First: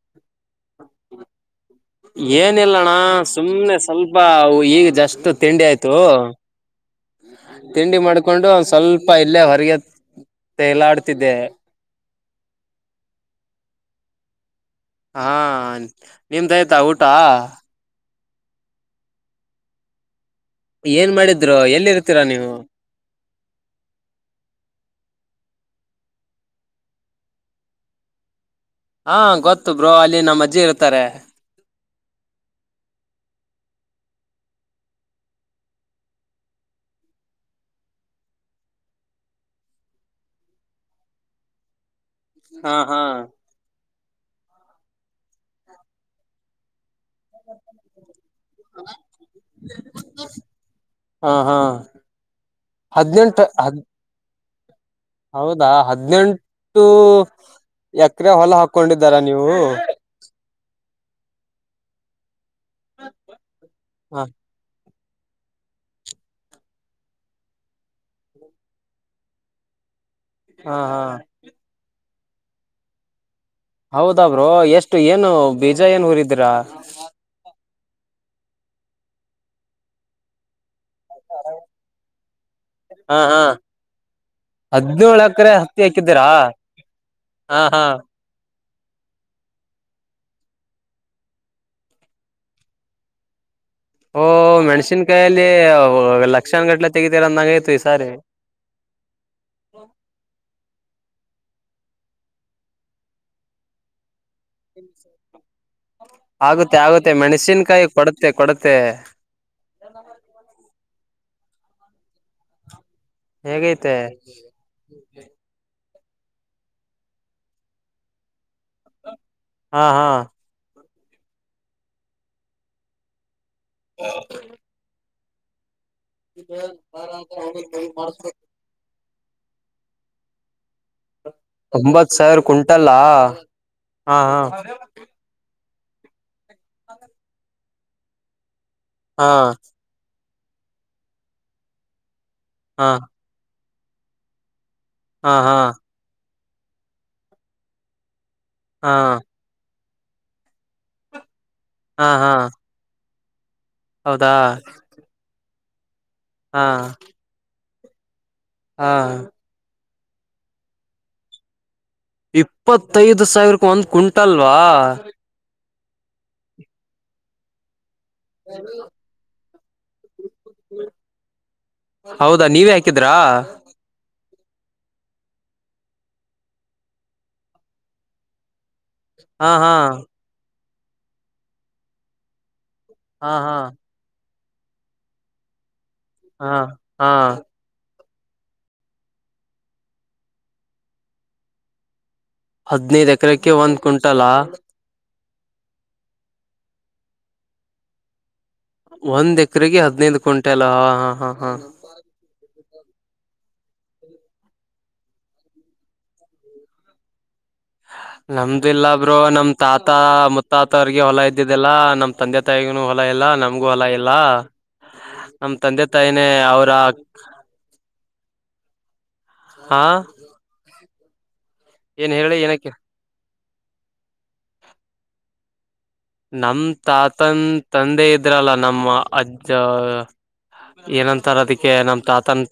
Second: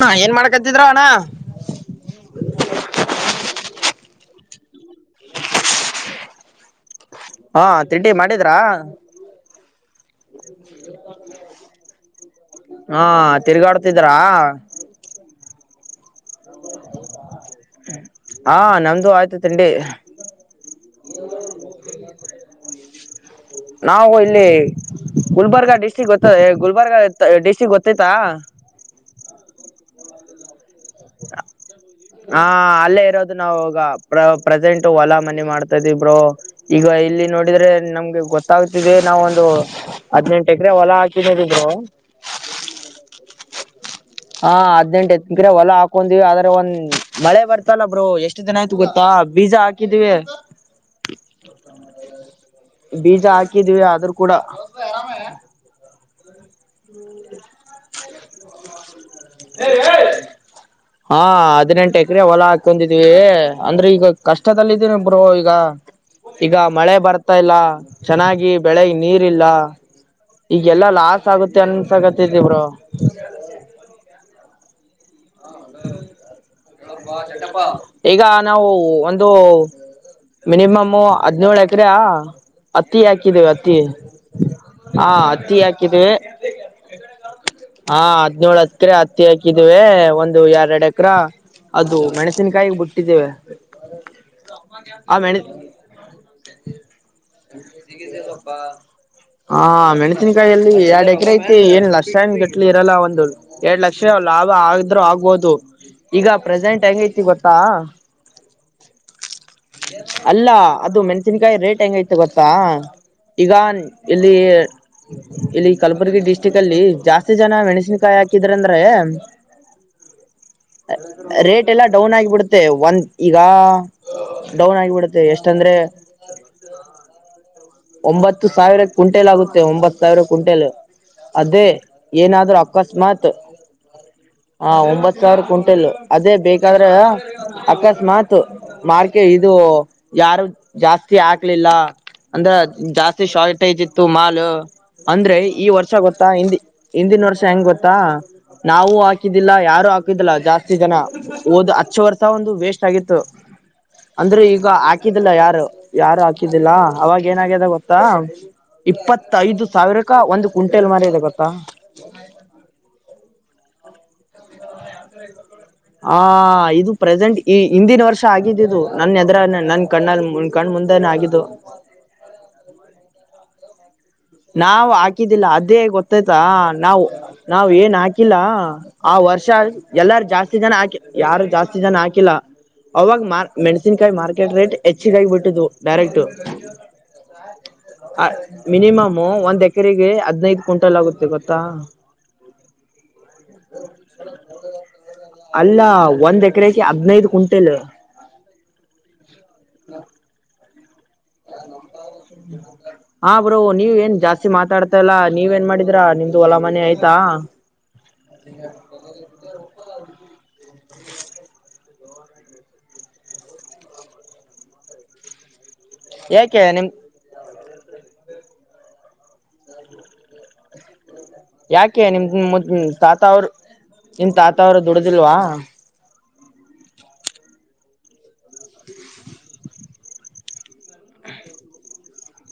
ಹಾ ಏನ್ ಮಾಡಕತ್ತಿದ್ರ ಅಣ್ಣ ಏನಿಲ್ಲಣ್ಣ ಸುಮ್ಮ್ನೆ ಸ್ವಲ್ಪ ಈಗ ಜಾಸ್ತಿ. ಇತ್ತು ತಿಂಡಿ ಆಯ್ತು ಹಾ ತಿಂಡಿ ಮಾಡ್ಕೊಂಡು ಮಾಡಿದ್ರಾ ಒಂದ ಸ್ವಲ್ಪ ಇಲ್ಲೇ ಹೊರಗೆ ತೇಲಾಡತಿದ್ದೆ ಹಾ ತಿರ್ಗಾಡ್ತಿದ್ರಾ ಹನ್ ನಿಮ್ದ ಆಯ್ತಾ ಊಟ ಹಾ ನಮ್ದು ಆಯ್ತು ತಿಂಡಿ ಏನ್ ಮಾಡಿದ್ರು ಎಲ್ಲಿರ್ತೀರಾ ನೀವು ನಾವು ಇಲ್ಲಿ ಗುಲ್ಬರ್ಗಾ ಡಿಸ್ಟ್ರಿಕ್ ಗೊತ್ತ ಗುಲ್ಬರ್ಗ ಡಿಸ್ಟ್ರಿಕ್ ಗೊತ್ತೈತಾ ಹಾ ಗೊತ್ತು ಬ್ರೋ ಅಲ್ಲಿ ನಮ್ಮ ಅಜ್ಜಿ ಇರುತ್ತೆ ಹಾ ಅಲ್ಲೇ ಇರೋದು ನಾವು ಈಗ ಪ್ರೆಸೆಂಟ್ ಹೊಲ ಮನಿ ಮಾಡ್ತ ಇದಿನಿ ಬ್ರೋ ಈಗ ಇಲ್ಲಿ ನೋಡಿದ್ರೆ ನಮ್ಗೆ ಗೊತ್ತಾಗ್ತಿದೆ ನಾವೊಂದು ಹದಿನೆಂಟು ಎಕರೆ ಹೊಲ ಹಾಕಿದಿನಿ ಬ್ರೋ ಹಾ ಹಾ ಹಾ ಹದಿನೆಂಟು ಎಕ್ರೆ ಹೊಲ ಹಾಕೊಂಡಿವಿ ಆದ್ರೆ ಒಂದ್ ಮಳೆ ಬರ್ತಿಲ್ಲ ಬ್ರೋ ಎಷ್ಟು ದಿನ ಆಯ್ತು ಗೊತ್ತಾ ಬೀಜ ಹಾಕಿದೀವಿ ಹಾ ಹಾ ಬೀಜ ಹದ್ನೆಂಟ ಹದ್ ಹಾಕಿದೀವಿ ಆದ್ರೂ ಕೂಡ ಹೌದಾ ಹದ ಹದಿನೆಂಟ ಇಷ್ಟೂ ಎಕರೆ ಹೊಲ ಹಾಕೊಂಡಿದ್ದಾರ ನೀವು ಹಾ ಹದಿನೆಂಟು ಎಕ್ರೆ ಹೊಲ ಹಾಕ್ ಹಾಕೊಂಡಿದ್ವಿ ಅಂದ್ರೆ ಈಗ ಹ ಕಷ್ಟದಲ್ಲಿ ಹಾಕೊಂಡಿದಿವಿ ಬ್ರೋ ಈಗ ಈಗ ಮಳೆ ಬರ್ತಾ ಇಲ್ಲ ಚೆನ್ನಾಗಿ ಬೆಳೆಗ್ ನೀರ್ ಇಲ್ಲ ಹಾ ಈಗೆಲ್ಲಾ ಹಾ ಲಾಸ್ ಆಗುತ್ತೆ ಅನ್ಸಗತ್ತೆ ಇರ್ಲಿ ಬ್ರೋ ಹೌದ ಬ್ರೋ ಎಷ್ಟು ಏನು ಬೀಜ ಏನ್ ಹುರಿದ್ರಾ ಈಗ ನಾವು ಒಂದು ಮಿನಿಮಮ್ ಮಿನಿಮಮ್ ಹದ್ನೇಳು ಎಕರೆ ಅತ್ತಿ ಹಾ ಹಾ ಹಾಕಿದ್ದೇವಿ ಅತ್ತಿ ಹ ಹದ್ನೇಳು ಎಕರೆ ಅತ್ತಿ ಹತ್ತಿ ಹಾಕಿದ್ದೇವೆ ಹಾಕಿದ್ದೀರಾ ಹಾ ಹದಿನೇಳು ಹತ್ ಎಕರೆ ಹತ್ತಿ ಹಾಕಿದ್ದೇವೆ ಒಂದು ಎರಡು ಎಕ್ರ ಅದು ಮೆಣಸಿನಕಾಯಿ ಬಿಟ್ಟಿದ್ದೇವೆ ಓ ಆ ಮೆಣಸಿನಕಾಯಿ ಮೆಣ ಯಲ್ಲಿ ಲಕ್ಷನ್ ಗಟ್ಲೆ ತೆಗಿತೀರಂದಂಗಯ್ತು ಈ ಸಾರಿ ಅ ಐತೆ ಏನ್ ಲಕ್ಷನ್ ಗಟ್ಟ್ಲೇ ಎನ್ ಇರಲ್ಲ ಒಂದು ಎರಡ್ ಲಕ್ಷ ಲಾಭ ಆದ್ರೂ ಆಗ್ಬೋದು ಈಗ ಆಗುತ್ತೆ ಪ್ರೆಸೆಂಟ್ ಆಗುತ್ತೆ ಹೆಂಗೈತಿ ಗೊತ್ತಾ.... ಮೆಣಸಿನ್ಕಾಯಿ ಕೊಡುತ್ತೆ ಕೊಡುತ್ತೆ ಅಲ್ಲ ಅದು ಮೆಣಸನ್ಕಾಯಿ ರೇಟ್ ಹೆಂಗೈತೆ ಗೊತ್ತಾ ಈಗ ಹೇಗೈತೆ ಇಲ್ಲಿ ಇಲ್ಲಿ ಕಲಬುರಗಿ ಡಿಸ್ಟ್ರಿಕ್ ಅಲ್ಲಿ ಜಾಸ್ತಿ ಎಷ್ಟು ಜನ ಮೆಣಸಿನ ಕಾಯಿಕಿ ಹಾಕಿದಂದು ಹಾ ಹಾ ರೇಟ್ ಎಲ್ಲ ಡೌನ್ ಆಗಿಬಿಡುತ್ತೆ ಒಂದ್ ಗಾ ಡೌನ್ ಆಗಿಬೇಡುತ್ ಎಷ್ಟಂದ್ರೆ ಇ ಅನ್ ಇಂಡೆಜಿಬಲ್ [unintelligible] ಒಂಬತ್ತು ಸಾವಿರಕ್ ಕುಂಟಲ್ ಆಗುತ್ತೆ ಒಂಬತ್ ಸಾವಿರ ಕುಂಟೆಲ್ ಅದೇ ಒಂಬತ್ ಸಾವಿರ ಏನಾದ್ರೂ ಕುಂಟಲ್ಲಾ ಅಕಸ್ಮಾತ್ ಹಾ ಹಾ ಹ ಒಂಬತ್ ಸಾವಿರ ಕುಂಟ ಅದೇ ಬೇಕಾದ್ರೆ ಅಕಸ್ಮಾತ್ತು ಮಾರ್ಕೆ ಹಾ ಇದು ಯಾರು, ಜಾಸ್ತಿ ಆಕ್ಲಿಲ್ಲ ಅಂದ್ರ ಹಾ ಜಾಸ್ತಿ ಶಾ ಅಷ್ಟೇ ಇತ್ತು ಮಾಲ್ ಅಂದ್ರೆ ಹಾ ಈ ವರ್ಷ ಗೊತ್ತಾ ಹಿಂದಿ ಹಿಂದಿನ ವರ್ಷ ಹೆಂಗ್ ಗೊತ್ತಾ ಹಾ ನಾವು ಹಾಕಿದ್ದಿಲ್ಲ ಯಾರು ಹಾ ಹಾಕಿ ದಲ್ಲ ಜಾಸ್ತಿ ಜನ ಓದ್ ಹಚ್ಚ ಹಾ ವರ್ಷ ಹಾ ಒಂದು ವೇಸ್ಟ್ ಆಗಿತ್ತು ಹೌದಾ ಅಂದ್ರೆ ಈಗ ಹಾಕಿದಿಲ್ಲ ಯಾರು ಯಾರು ಹಾ ಹಾಕಿದ್ದಿಲ್ಲಾ ಏನಾಗ್ಯದ ಗೊತ್ತಾ ಹಾ ಇಪ್ಪತ್ತ ಐದು ಸಾವಿರ ಅಕ್ಕ ಒಂದು ಕ್ವಿಂಟೆಲ್ ಮರ ಇದೆ ಗೊತ್ತಾ ಇಪ್ಪತ್ತೈದು ಸಾವಿರ ಒಂದ್ ಕುಟ ಇತ್ತಲ್ವಾ ಆ ಇದು ಪ್ರೆಸೆಂಟ್ ಈ ಹಿಂದಿನ ವರ್ಷ ಚಾ ಆಗಿದ್ದು ನನ್ನ ಎದ್ರ ನನ್ ಕಣ್ಣಾಲ್ ಹೌದಾ ನೀವ ಹಾಕಿದ್ರಾ ನಾವು ಹಾಕಿದ್ದಿಲ್ಲ ಅದೇ ಗೊತ್ತಾಯ್ತಾ ನಾವು ನಾವ ಏನ್ ಹಾಕಿಲ್ಲ ಆ ವರ್ಷ ಹಾ ಹಾ ಎಲ್ಲಾರು ಜಾಸ್ತಿ ಜಾಸ್ತಿ ಜನ ಹಾಕಿ ಯಾರು ಜಾಸ್ತಿ ಜನ ಹಾಕಿಲ್ಲ ಅವಾಗ ಹಾ ಮಾರ್ ಹಾ ಮೆಣಸಿನ್ ಕಾಯಿ ಮಾರ್ ಟಿಕೆಟ್ ರೇಟ್ ಹೆಚ್ಚಿಗಾಗಿ ಬಿಟ್ಟು ಹಾ ಹಾ ಹ ಮಿನಿಮಮ್ ಒಂದ್ ಎಕರೆಗೆ ಹದ್ನೈದು ಕ್ವಿಂಟಲ್ ಆಗುತ್ತೆ ಗೊತ್ತಾ ಹದ್ನೈದ ಎಕರೆಕ್ಕೆ ಒಂದ್ ಕ್ವಿಂಟಲಾ ಅಲ್ಲ ಒಂದ್ ಎಕರೆಗೆ ಹದ್ನೈದು ಕು್ಂಟೆಲ್ ಒಂದ ಎಕರೆಗೆ ಹದಿನೈದು ಕ್ಂಟೆಲ್ಾ ಹಾ ಹಾ ಹ ಬ್ರೋ ನೀವ್ ಏನ್ ಜಾಸ್ತಿ ಮಾತಾಡ್ತಾ ಇಲ್ಲಾ ನೀವ್ ಏನ್ ಮಾಡಿದ್ರ ನಿಮ್ದು ಹೊಲ ಮನೆ ಆಯ್ತಾ ನಮ್ದ ಇಿಲ್ಲಾ ಬ್ರೋ ನಮ್ ತಾತ ಮುತ್ತಾತ ವರಿಗೆ ಹೊಲಾ ಇದ್ದಿದೆಲ್ಲ ನಮ ತಂದೆ ತಾಯಿಗೂ ಹೊಲ ಇಲ್ಲ ನಮ್ಗೂ ಹೊಲ ಇಲ್ಲ ನಮ ತಂದೆ ತಾಯಿನೇ ಯಾಕೆ ಅವ್ರ ನಿಮ್ ಆ ಯಾಕೆ ನಿಮ್ದದ್ ತಾತ ಅವರು ನಿಮ್ ತಾತ ಅವರು ದುಡ್ದಿಲ್ವಾ ನಮ್ ತಾತನ್ ತಂದೆ ಇದ್ರಲ್ಲ ನಮ್ಮ ಅಜ್ಜ ಏನಂತಾರ ಅದಕ್ಕೆ ನಮ್ ತಾತನ್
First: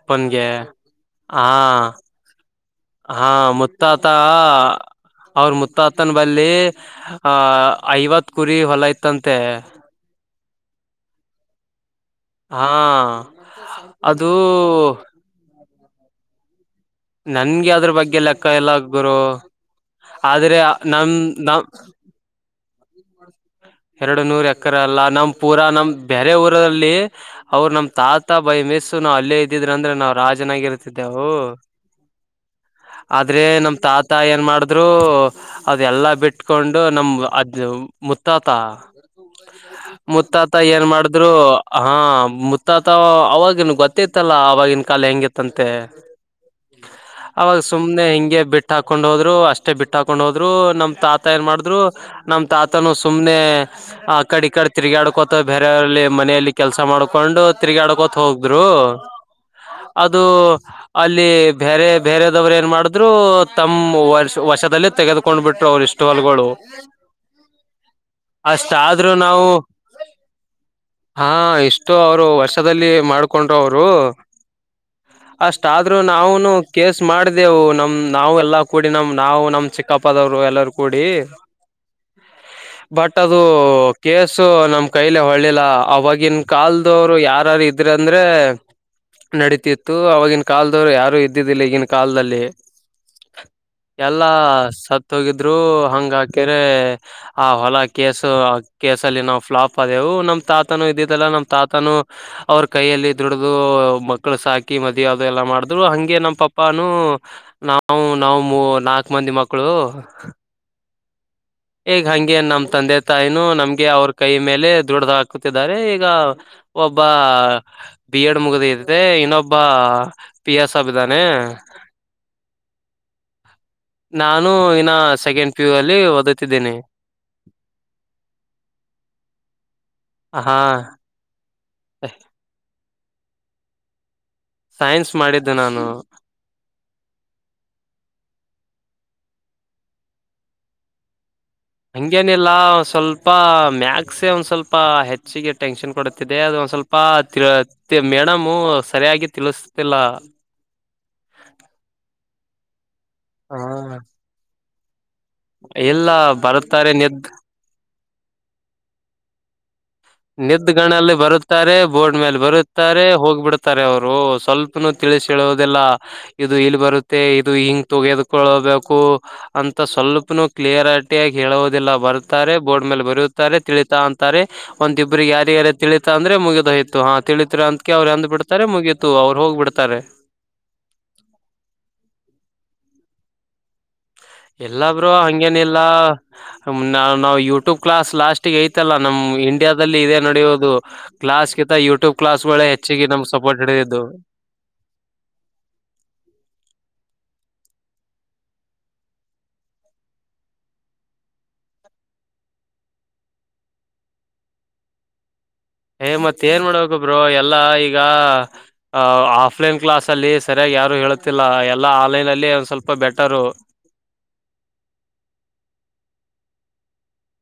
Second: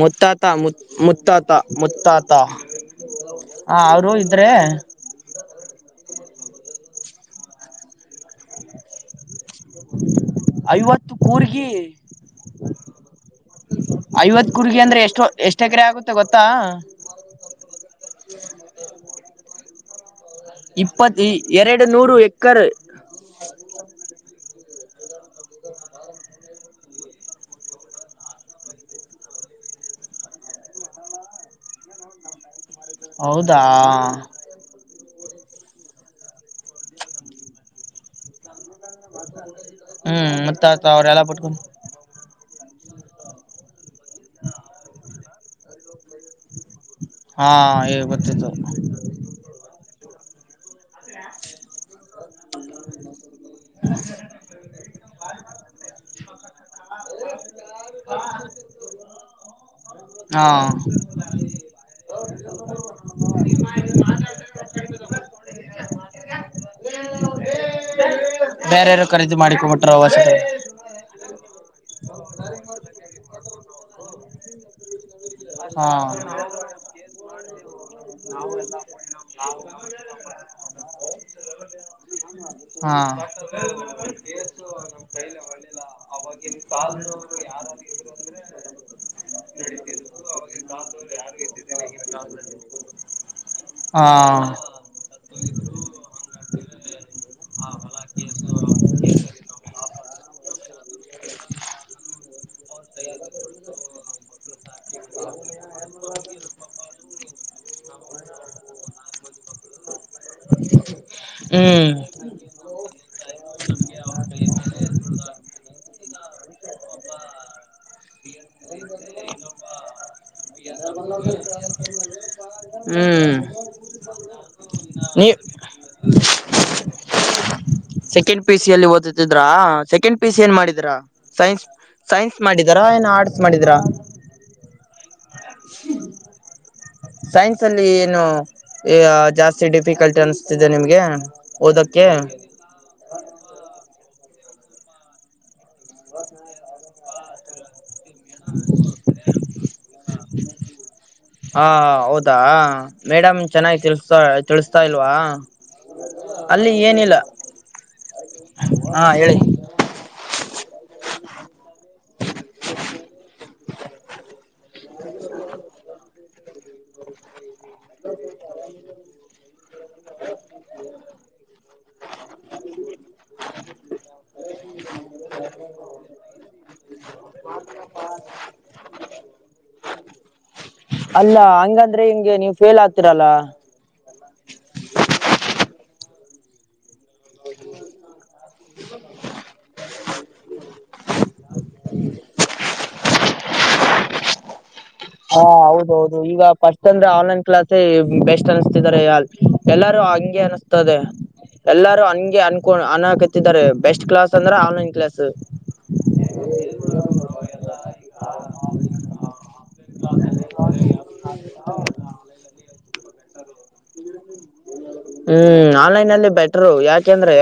ಮುತ್ತಾತಾ ಮುತ್ತಾತಾ ಮುತ್ತಾತಾ ಹಾ ಮುತ್ತಾತ ಅವ್ರ ಮುತ್ತಾತನ್ ಬ ಅಲ್ಲಿ ಆ ಐವತ್ ಕುರಿ ಹೊಲ ಇತ್ತಂತೆ ಐವತ್ತು ಕೂರ್ಗಿ ಹಾ ಅದು ಆಗತ್ತೆ ಗೊತ್ತಾ ನನ್ಗೆ ಅದ್ರ ಬಗ್ಗೆ ಲೆಕ್ಕ ಎಲ್ಲ ಬ್ರೋ ಇಪ್ಪತ್ ಎರಡು ನೂರು ಎಕ್ಕರ್ ಎಕ್ರಲ್ಲ ನಮ್ ಪೂರ ನಮ್ ಬೇರೆ ಊರಲ್ಲಿ ಅವ್ರ ನಮ್ ತಾತ ಬೈ ಮೆಸ್ಸು ನಾವ್ ಅಲ್ಲೇ ಇದ್ದಿದ್ರಂದ್ರೆ ನಾವ್ ರಾಜನಾಗಿರ್ತಿದ್ದೆವು ಆದ್ರೆ ಹೌದಾ ನಮ್ ತಾತ ಏನ್ ಮಾಡಿದ್ರು ಅದೆಲ್ಲಾ ಬಿಟ್ಕೊಂಡು ನಮ ಅದ ಮುತ್ತಾ ತಾ ಹ್ಮ್ ಮುತ್ತಾತ ಮತ್ತಾತ ಏನ್ ಅವ್ರೆಲ್ಲ ಮಾಡಿದ್ರು ಬಿಟ್ಕೊಂಡ ಹಾ ತ ಅವಾಗನು ಗೊತ್ತ ಲ್ಲ ಆವಾಗಿನ ಕಾಲ ಹೆಂಗೆ ಅಂತೆ ಹಾ ಅವಾಗ ಸುಮನೆ ಹಿಂಗೆ ಗೊತ್ತಿತ್ತು ಬಿಟ್ಟು ಹಾಕೊಂಡ್ ಹೋದ್ರು ಅಷ್ಟೇ ಬಿಟ್ಟ ಹಾಕ ಕೊಂಡ ಹೋದ್ರು ನಮ ತಾತ ಏನ್ ಮಾಡಿದ್ರು ನಮ್ ತಾತನು ಆ ಕಡೆ ಈ ಕಡೆ ತಿರುಗಾಡ್ಕೊತ ಬೇರೆಯವ್ರಲ್ಲಿ ಮನೆಯಲ್ಲಿ ಕೆಲಸ ಮಾಡ್ಕೊಂಡು ತಿರುಗಾಡ್ಕೋತ ಹೋಗದ್ರು ಅದು ಹಾ ಅಲ್ಲಿ ಬೇರೆ ಬೇರದವ್ರು ಏನ್ ಮಾಡ್ರು ತಮ್ಮ ವಷ ವಶದಲ್ಲಿ ತೆಗೆದುಕೊಂಡ್ ಬಿಟ್ರು ಅವರು ಇಷ್ಟು ಹೊಲ್ಗಳು ಬೇರೆರು ಖರೀದಿ ಮಾಡಿಕೊಂಬಿಟ್ರ ಅವಸರ ಎಷ್ಟು ಅವರು ವರ್ಷದಲ್ಲಿ ಮಾಡ್ಕೊಂಡ್ರು ಅವರು ಅಷ್ಟ ಆದ್ರೂ ಹಾ ನಾವುನು ಕೇಸ್ ಮಾಡಿದೆೆವು ನಮ ನಾವ ಎಲ್ಲಾ ಕೂಡಿ ನಮ ನಾವು ನಮ್ ಚಿಕ್ಕಪ್ಪದವರು ಎಲ್ಲರು ಕೂಡಿ ಹಾ ಬಟ್ ಅದು ಕೇಸು ನಮ ನಮ್ ಕೈಲೆ ಹೊಳ್ಳಿಲ್ಲ ಒಳ್ಳಿಲ್ಲ ಅವಾಗಿನ ಅವವಾಗಿನ್ ಕಲ್ದವರು ಕಾಲದವ್ರು ಯಾರಾರ ಯಾರಾರು ಇದ್ರ ಇದ್ರು ಅಂದ್ರೆ ನಡತಿತ್ತು ಕಾಲದವ್ರು ಯಾರು ಇದ್ದಿದ್ದಿಲ್ಲ ಈಗಿನ ಕಾಲದಲ್ಲಿ ಹಾ ಎಲ್ಲಾ ಸತ್ತ ಹೋಗಿದ್ದು ಇದ್ರು ಹಂಗ ಹಾಕ್ಯರೆ ಆ ಹೊಲ ಕೇಸು ಕೇಸಲ್ಲಿ ನಾವು ಫ್ಲಾಪ್ ಆದೆವು ನಮ್ಮ ತಾತನುೂ ಇದಿದ್ದಲ್ಲ ನಮ್ಮ ತಾತನುೂ ಅವ್ರ ಕೈಯಲ್ಲಿ ದುಡ್ದು ಮಕ್ಕಳು ಸಾಕಿ ಮದ ಅವದು ಎಲ್ಲ ಮಾಡಿದ್ರು ಹಗೆ ನಮ್ಮ ಪಪ್ಪಾನೂ ನಾವು ನಾವು ಮೂ ನಾಲ್ಕು ಮಂದಿ ಮಕ್ಕಳು ಹ ಹ್ಮ್ ಈಗ ಹಂಗೆ ನಮ್ ತಂದೆ ತಾಯಿನ ನಮ್ಗೆ ಅವ್ರ ಕೈ ಮೇಲೆ ದುಡ್ದ ಹಾಕತಿದ್ದಾರೆ ಈಗ ಈಗ ಒಬ್ಬ ಬಿ ಎಡ್ ಮುಗಿದೆ ಇನ್ನೊಬ್ಬ ಪಿ ಎಸ್ ಅಬಿದ್ದಾನೆ ಹ ನಾನು ಇನ್ನ ಸೆಕೆಂಡ್ ಪ್ಯೂ ಅಲ್ಲಿ ಓದುತ್ತಿದ್ದೇನೆ ಸೆಕೆಂಡ್ ಪಿ ಸಿ ಅಲ್ಲಿ ಓದತ್ತಿದ್ರಾ ಸೆಕೆಂಡ್ ಪಿ ಸಿ ಏನ್ ಹಾ ಮಾಡಿದ್ರಾ ಸೈನ್ಸ್ ಸೈನ್ಸ್ ಮಾಡಿದರ ಏನ ಆರ್ಟ್ಸ್ ಮಾಡಿದ್ರಾ ಸೈನ್ಸ್ ಮಾಡಿದ್ದು ನಾನು ಸೈನ್ಸ್ ಅಲ್ಲಿ ಏನು ಜಾಸ್ತಿ ಡಿಫಿಕಲ್ಟ್ ಅನ್ಸ್ತಿದೆ ನಿಮ್ಗೆ ಓದಕ್ಕೆ ಹಂಗೇನಿಲ್ಲ ಸ್ವಲ್ಪ ಮ ಸೆ ಒಂದ್ ಸ್ವಲ್ಪ ಹೆಚ್ಚಿಗೆ ಟೆನ್ಷನ್ ಕೊಡುತ್ತಿದೆ ಅದ ಒಂದ್ ಸ್ವಲ್ಪ ಮ ಮೇಡಮು ಸರಿಯಾಗಿ ತಿಳಸ ಇಲ್ಲ ಹಾ ಹ ಹೌದಾ ಮೇಡಮ್ ಚೆನ್ನಾಗಿ ತಿಸ. ತ ಇಲ್ವಾ ಎಲ್ಲ ಅಲ್ಲಿ ಬರುತ್ತಾರೆ ಏನಿಲ್ಲ ನೆ್ದು ಹಾ ಹೇಳಿ ನಿದ್ದ ಗಣಲ್ಲಿ ಬರುತ್ತಾರೆ ಬೋರ್ಡ್ ಮೇಲೆ ಬರುತ್ತಾರೆ ಹೋಗ್ಬಿಡ್ತಾರೆ ಅವರು ಸ್ವಲ್ಪನುೂ ತಿಳಿಸಿ ಹೇಳೋುದಿಲ್ಲ ಇದು ಇಲ್ಲಿ ಬರುತ್ತೆ ಇದು ಹಿಂಗ ತೆಗೆದಕೊಳ್ಳೋಬೇಕು ಅಂತ ಸ್ವಲ್ಪನು ಕ್ಲಿಯರಿಟಿಿಯಾಗಿ ಹೇಳೋುದಿಲ್ಲ ಬರುತ್ತಾರೆ ಬೋರ್ಡ್ ಮೇಲೆ ಬರುತ್ತಾರೆ ತಿಳಿತಾ ಅಂತಾರೆ ಒಂದಿಬ್ರಿಗೆ ಯಾರ ಯಾರ ತಿಳೀಿತ ಅಂದ್ರೆ ಮುಗಿದೋಯ್ತು ಹಾ ತಿಳಿತ ಅಂದಕ ಅವ್ರು ಅಂದ್ ಬಿಡ್ತಾರೆ ಮುಗೀತು ಅವ್ರು ಹೋಗ್ಬ ಬಿಡ್ತಾರೆ ಇತ್ರರಲ ಎಲ್ಲಬ್ರು ಹಂಗೇನ ಇಿಲ್ಲಾ ನಾವ ನಾವ್ ಯೂಟ್ಯೂಬ್ ಕ್ಲಾಸ್ ಲಾಸ್ಟ್ಗ ಐತಲ್ಲಾ ನಮ್ ಇಂಡಿಯಾದಲ್ಲಿ ಇದೇ ನಡಿಯೋುದು ಕ್ಲಾಸ್ಗಿಂತ ಯೂಟ್ಯೂಬ್ ಕ್ಲಾಸ್ಗಳೆ ಹೆಚ್ಚಿಗೆ ನಮ್ ಸಪೋರ್ಟ್ ಹಿಡಿದ್ದು ಹಾ ಹೌದೌದು ಈಗ ಫಸ್ಟ್ ಅಂದ್ರೆ ಆನ್ಲೈನ್ ಕ್ಲಾಸ್ೇ ಬೆಸ್ಟ್ ಅನಿಸತಿದ್ದಾರೆ ಎಲ್ಲಾರು ಹಂಗೆ ಅನಸ್ತದೆ ಎಲ್ಲಾರು ಹಂಗೆ ಅನ್ಕೊ ಅನ್ಕತ್ತಿದ್ದಾರೆ ಬೆಸ್ಟ್ ಕ್ಲಾಸ್ ಅಂದ್ರೆ ಆನ್ಲೈನ್ ಕ್ಲಾಸ್ ಏ್ ಮತ್ತ ಏನ್ ಮಾಡ್ಬೇಕಬ್್ರರು ಎಲ್ಲಾ ಈಗ ಆಫ್ಲೈನ್ ಕ್ಲಸ್ ಅಲ್ಲಿ ಸರಿಯಾಗಿ ಯಾರು ಹೇಳುತ್ತಿಲ್ಲ ಎಲ್ಲ ಆನ್ಲೈನ್ ಅಲ್ಲಿ ಒಂದ್ ಸ್ವಲ್ಪ ಬೆಟ್ಟ ತರು ಹ್ಮ್ ಆನ್ಲೈನ್ಲ್ಲಿ ಬೆಟರು ಯಾಕೆಂದ್ರೆ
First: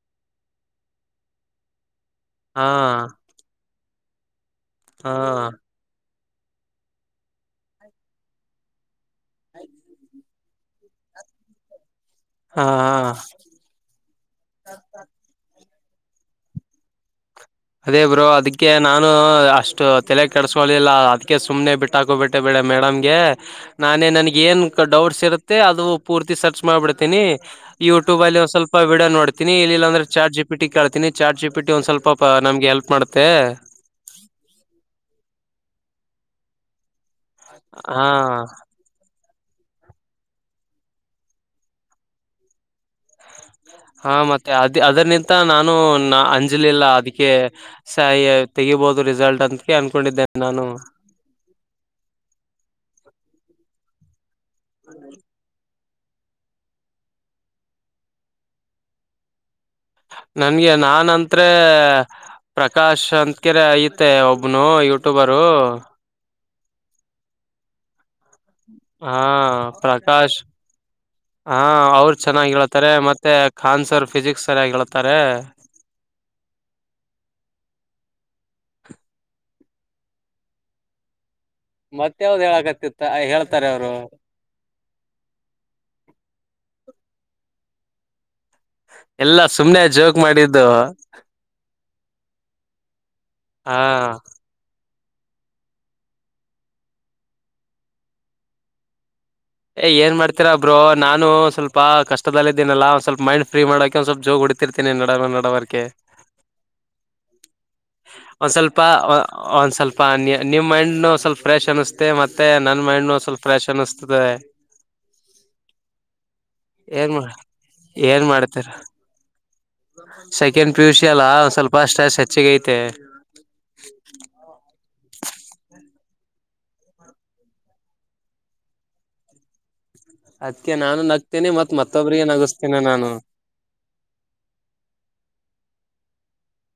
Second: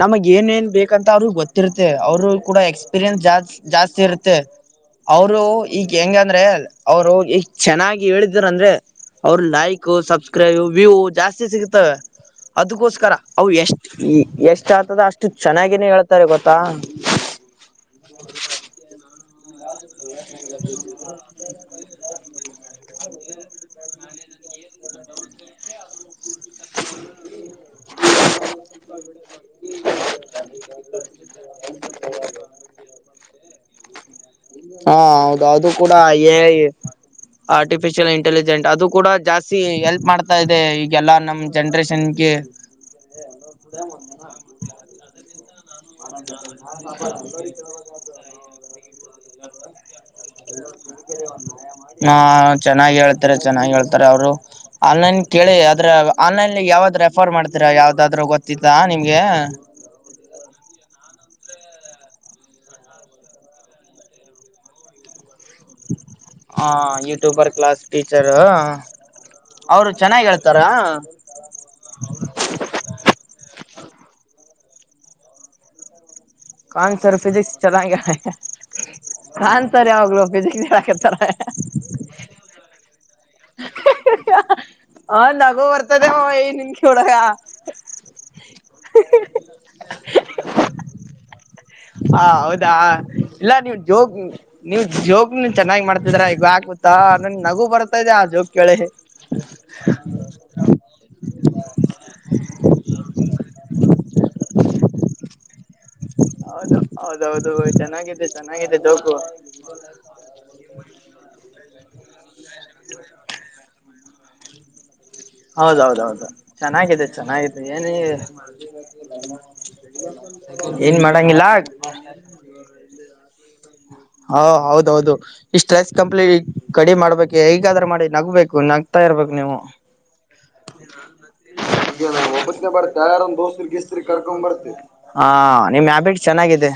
ನಮಗ್ ಏನ್ೇಏನ್ ಬೇಕಂತ ಅವ್ರಗ ಗೊತ್ತಿರ್ತೆೇ ಅವರು ಕೂಡ ಹಾ ಎಕ್ಸ್ಪೀರಿಯನ್ಸ್ ಜಾಸ್ತಿ ಜಾಸ್ತಿ ಇರುತ್ತೆ ತ್ತ ಹಾ ಅವರು ಈಗ ಹೆಂಗ ್ರ ಅವರು ಚೆನ್ನಾಗಿ ಹೇಳಿದರು ಅಂದ್ರೆ ಅವರು ಲೈಕ್ ಸಬ್್ರ ್ರ ವ್ಯವು ಜಾಸ್ತಿ ಸಿಗತಾವ ಹಾ ಹಾ ಅದಕ್ಕೋಸ್ಕರ ಅವು ಎಷ್ಟ ಎಷ್ಟ ಆತದ ಅಷ್ಟು ಚೆನ್ನಾಗಿ ಹನ ಹೇಳ್ತಾರೆ ಗೊತ್ತಾ ಅದೇ ಬ್ರೋ ಅದಕ್ಕೆ ನಾನು ಅಷ್ಟು ತಲೆ ಕೆಡ್ಸಕಲಿಲ್ಲ ಅದ್ಕ್ಕೆ ಸುಮ್ನೆ ಬಿಟ್ಟಾಕೋ ಬಿಿಟ್ಟೆ ಬೇಡ ಮೇಡಮ್ಗೆ ನಾನೇ ನನ್ಗೆ ಏನ್ ಡೌಟ್ಸ್ ಇರುತ್ತೆ ಅದು ಪೂರ್ತಿ ಸರ್ಚ್ ಮಾಡ್ಬಿಡ್ತೀನಿ ಯೂಟ್ಯೂಬ ಅಲ್ಲಿ ಒಂದ್ ಸ್ವಲ್ಪ ಸ್ಪ ಬಿಡ ನೋಡ್ತೀಿ ಇ ಅಂದ್ರೆ ಚಾರ್ ಜಿಟ ಕಳ್ತಿನಿ ಚಾರ್ ಜಿ ಒಂದ ಸ್ವಲ್ಪ ನಮ್ಗೆ ಎಲ್ಪ್ ಮಾಡುತ್ತೆ ಹಾ ಹೌದು ಅದು ಕೂಡ ಆರ್ಟಿಿಯಲ್ ಹಾ ಇಂಟೆಲಿಜೆಂಟ್ ಅದು ಕೂಡ ಜಾಸ್ತಿ ಎಲ್ಪ್ ಮಾಡ್ತಾ ಇದೆ ಈಗೆಲ್ಲಾ ನಮ ಜನ್ರೇಷನ್ಗೆ ಹಾ ಮತ್ತೆ ಅದ ಅದರಿ ನಾನು ಅಂಜಲಿಲ್ಲ ಅದಕ್ಕೆ ತೆಗಬಹುದು ರಿಸಲ್ಟ್ ಅಂತಿ ಅನ್ಕೊಂಡಿದ್ದೇನೆ. ನಾನು ಹಾ ಚೆನ್ನಾಗಿ ಹೇಳ್ತಾರೆ ಚೆನ್ನಾಗಿ ಹೇಳ್ತ. ತರ ಅವರು. ಆನ್ಲೈನ್ ಕೇಳಿ. ಆನ್ಲೈನ್ಲ್ಲಿ ಯಾವ್ದ ರೆಫರ್ ಮಾಡ್ತೀರಾ ಯಾವ್ದಾದ್ರೂ ಗೊತ್ತತ್ತ ನಿಮ್ಗೆ ನನ್ಗೆ ನಾನ್ ಅಂತ್ರ ಪ್ರಕಾಶ್ ಅಂತಕರೆ ಐತೆ ಒಬ್ನು ಯೂಟ್ಯೂಬರ್ ಯಾರು ಹ ಯೂ್ಯೂಬರ್ ಕ್ಲಾಸ್ ಟೀಚ್ ಹಾ ಚೆನ್ನಾಗ್ ಪ್ರಕಾಶ್ ಹೇಳ್ತಾರ ಹಾ ಅವರು ಚೆನ್ನಾಗಿ ಹೇಳ್ತಾರೆ ಮತ್ತೆ ಆನ್ಸರ್ ಫಿಸಿಕ್ಸ್ರಯ ಹೇಳ್ತಾರೆ ಕಾನ್ಸರ್ ಫಿಸಿಕ್ಸ್ ಚೆನ್ನಂಗ ಕಾನ್ಸರ್ ಯಾವಾಗ್ಲೂ ಫಿಸಿಿಕ್ ನೀರ್ ಹಾಕತಾರ ಮತ್ತ ಯಾವ್ದ್ ಹೇಳಕತಿತ್ತ ಹ ನಗೋ ಬರ್ತದೆ ಹ ನಿಮ ಕಡಕ ಎಲ್ಲಾ ಸುಮ್ನೆ ಜೋಕ್ ಮಾಡಿದ್ದು ದಾ ಇಲ್ಲ ನೀವು್ ಹಾ ಜೋಗ ನೀವ ಜೋಕ್ ನೀನ್ ಚೆನ್ನಾಗಿ ಮಾಡ್ತಿದರ ಇಗ ಆಗುತ್ತಾ ನನ್ ನಗು ಬರುತ್ತ ತದೆ ಆ ಜೋಕ್ ಕೇಳಿ ಏ್ ಏನ್ ಮಾಡತರಾ ಬಬ್್ರೋ ನಾನು ಸ್ವಲ್ಪ ಕಷ್ಟದದಲ್ಲಿ ಇದೀನಲ್ಲ ಒಂದ ಸ್ವಲ್ ಮೈಂಡ್ ಫ್ರೀ ಮಾಡೋಕೆ ಒಂದ ಸ್ವಲ್ಪ್ ಜೋಕ್ ಹ ಹೊಡತಿರ್ ನ್ನಡ ನನ್ನಡವರ್ಕ ಹೌದು ಹೌದೌದು ಚೆನ್ನಾಗಿದೆ ಒಂದ್ ಚೆನ್ನಾಗಿದೆ ಸ್ವಲ್ಪ ಜೋಕು ಒಂದ್ ಸ್ವಲ್ಪ ನಿಮ್ ಮೈಂಡ್ಂದ್ ಸ್ವಲ್ಪ ಫ್ರೆಶ್ ಅನಿಸಸ್ತೆ ಮತ್ತೆ ನನ್ ಮೈಂಡ್ಂದ್ ಸ್ವಲ್ಪ ಫ್ರೆಶ್ ಅನಸ್ತತೆ ತದೆ ಹೌದೌದೌದು ಚೆನ್ನಾಗಿದೆ ಏನ್ ಚೆನ್ನಾಗಿದೆ ಏನ ಏನ್ ಮಾಡ್ತೀರ ಸೆಕೆಂಡ್ ಪಿ ಯು ಏನ್ ಸಿ ಅಲ್ಲ ಮಾಡಂಗಿಲ್ಲ ಸ್ವಲ್ಪ ಸ್ಟ್ರೆಸ್ ಹೆಚ್ಚಿಗೆ ಐತೆ ಹಾ ಹೌದೌದು ಇಷ್ಟು ರೈಸ್ ಕಂಪ್ಲೀಟ್ ಕಡಿ ಮಾಡ್ಬೇಕು ಈಗಾದ್ರೆ ಮಾಡಿ ನಗ್ಬೇಕು ನಗ್ತಾ ಇರ್ಬೇಕು ನೀವು ಅದ್ಕ್ಕೆ ನಾನು ನಗ್ತೀನಿ ಮತ್ ಮತ್ತೊಬ್ರಿಗೆ ಒಬ್ಬೇ ನಗಸ್ತೇನೆ ಬರ್ ನಾನು ಯಾರಂದ ದೋಸ್ತ್ಸ್್ರ ಕರ್ಕೊಂಡ್ ಬರ್ತ ಚೆನ್ನಾಗಿದೆ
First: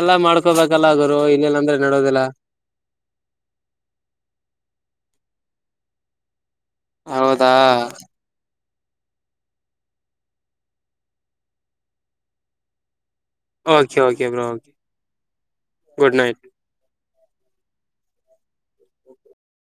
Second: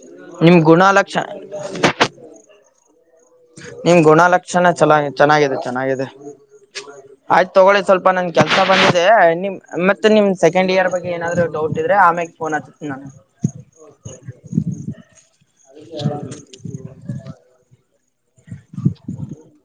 ಎಲ್ಲಾ ನಿಮ್ ಮಾಡ್ಕೊಬೇಕಲ್ಲ ಗುಣಲಕ್ಷ ಗರು ಇನ್ನೇಿಲ್ಲ ಅಂದ್ರೆ ನಡೋದಿಲ್ಲ ನಿಮ್ ಗುಣಲಕ್ಷಣ ಚನ್ನ ಚೆನ್ನಾಗಿದೆ ಚೆನ್ನಾಗಿದೆ ಆಯ್ತು ಹೌದಾ ತಗೊಳ್ಳಿ ಸ್ವಲ್ಪ ನನ್ ಕೆಲಸ ಬಂದಿದೆ ನಿಮ್ ಮತ್ತೆ ನಿಮ್ ಸೆಕೆಂಡ್ ಇಯರ್ ಬಗ್ಗೆ ಏನಾದ್ರು ಡೌಟ್ ಇದ್ರೆ ಆಮ್ಯೆ ಫೋನ್ ಹಚ್ತೀನಿ ನಾನು ಓಕೆ ಓಕೆ ಬರೋ ಕೆ ಗುಡ್ ನೈಟ್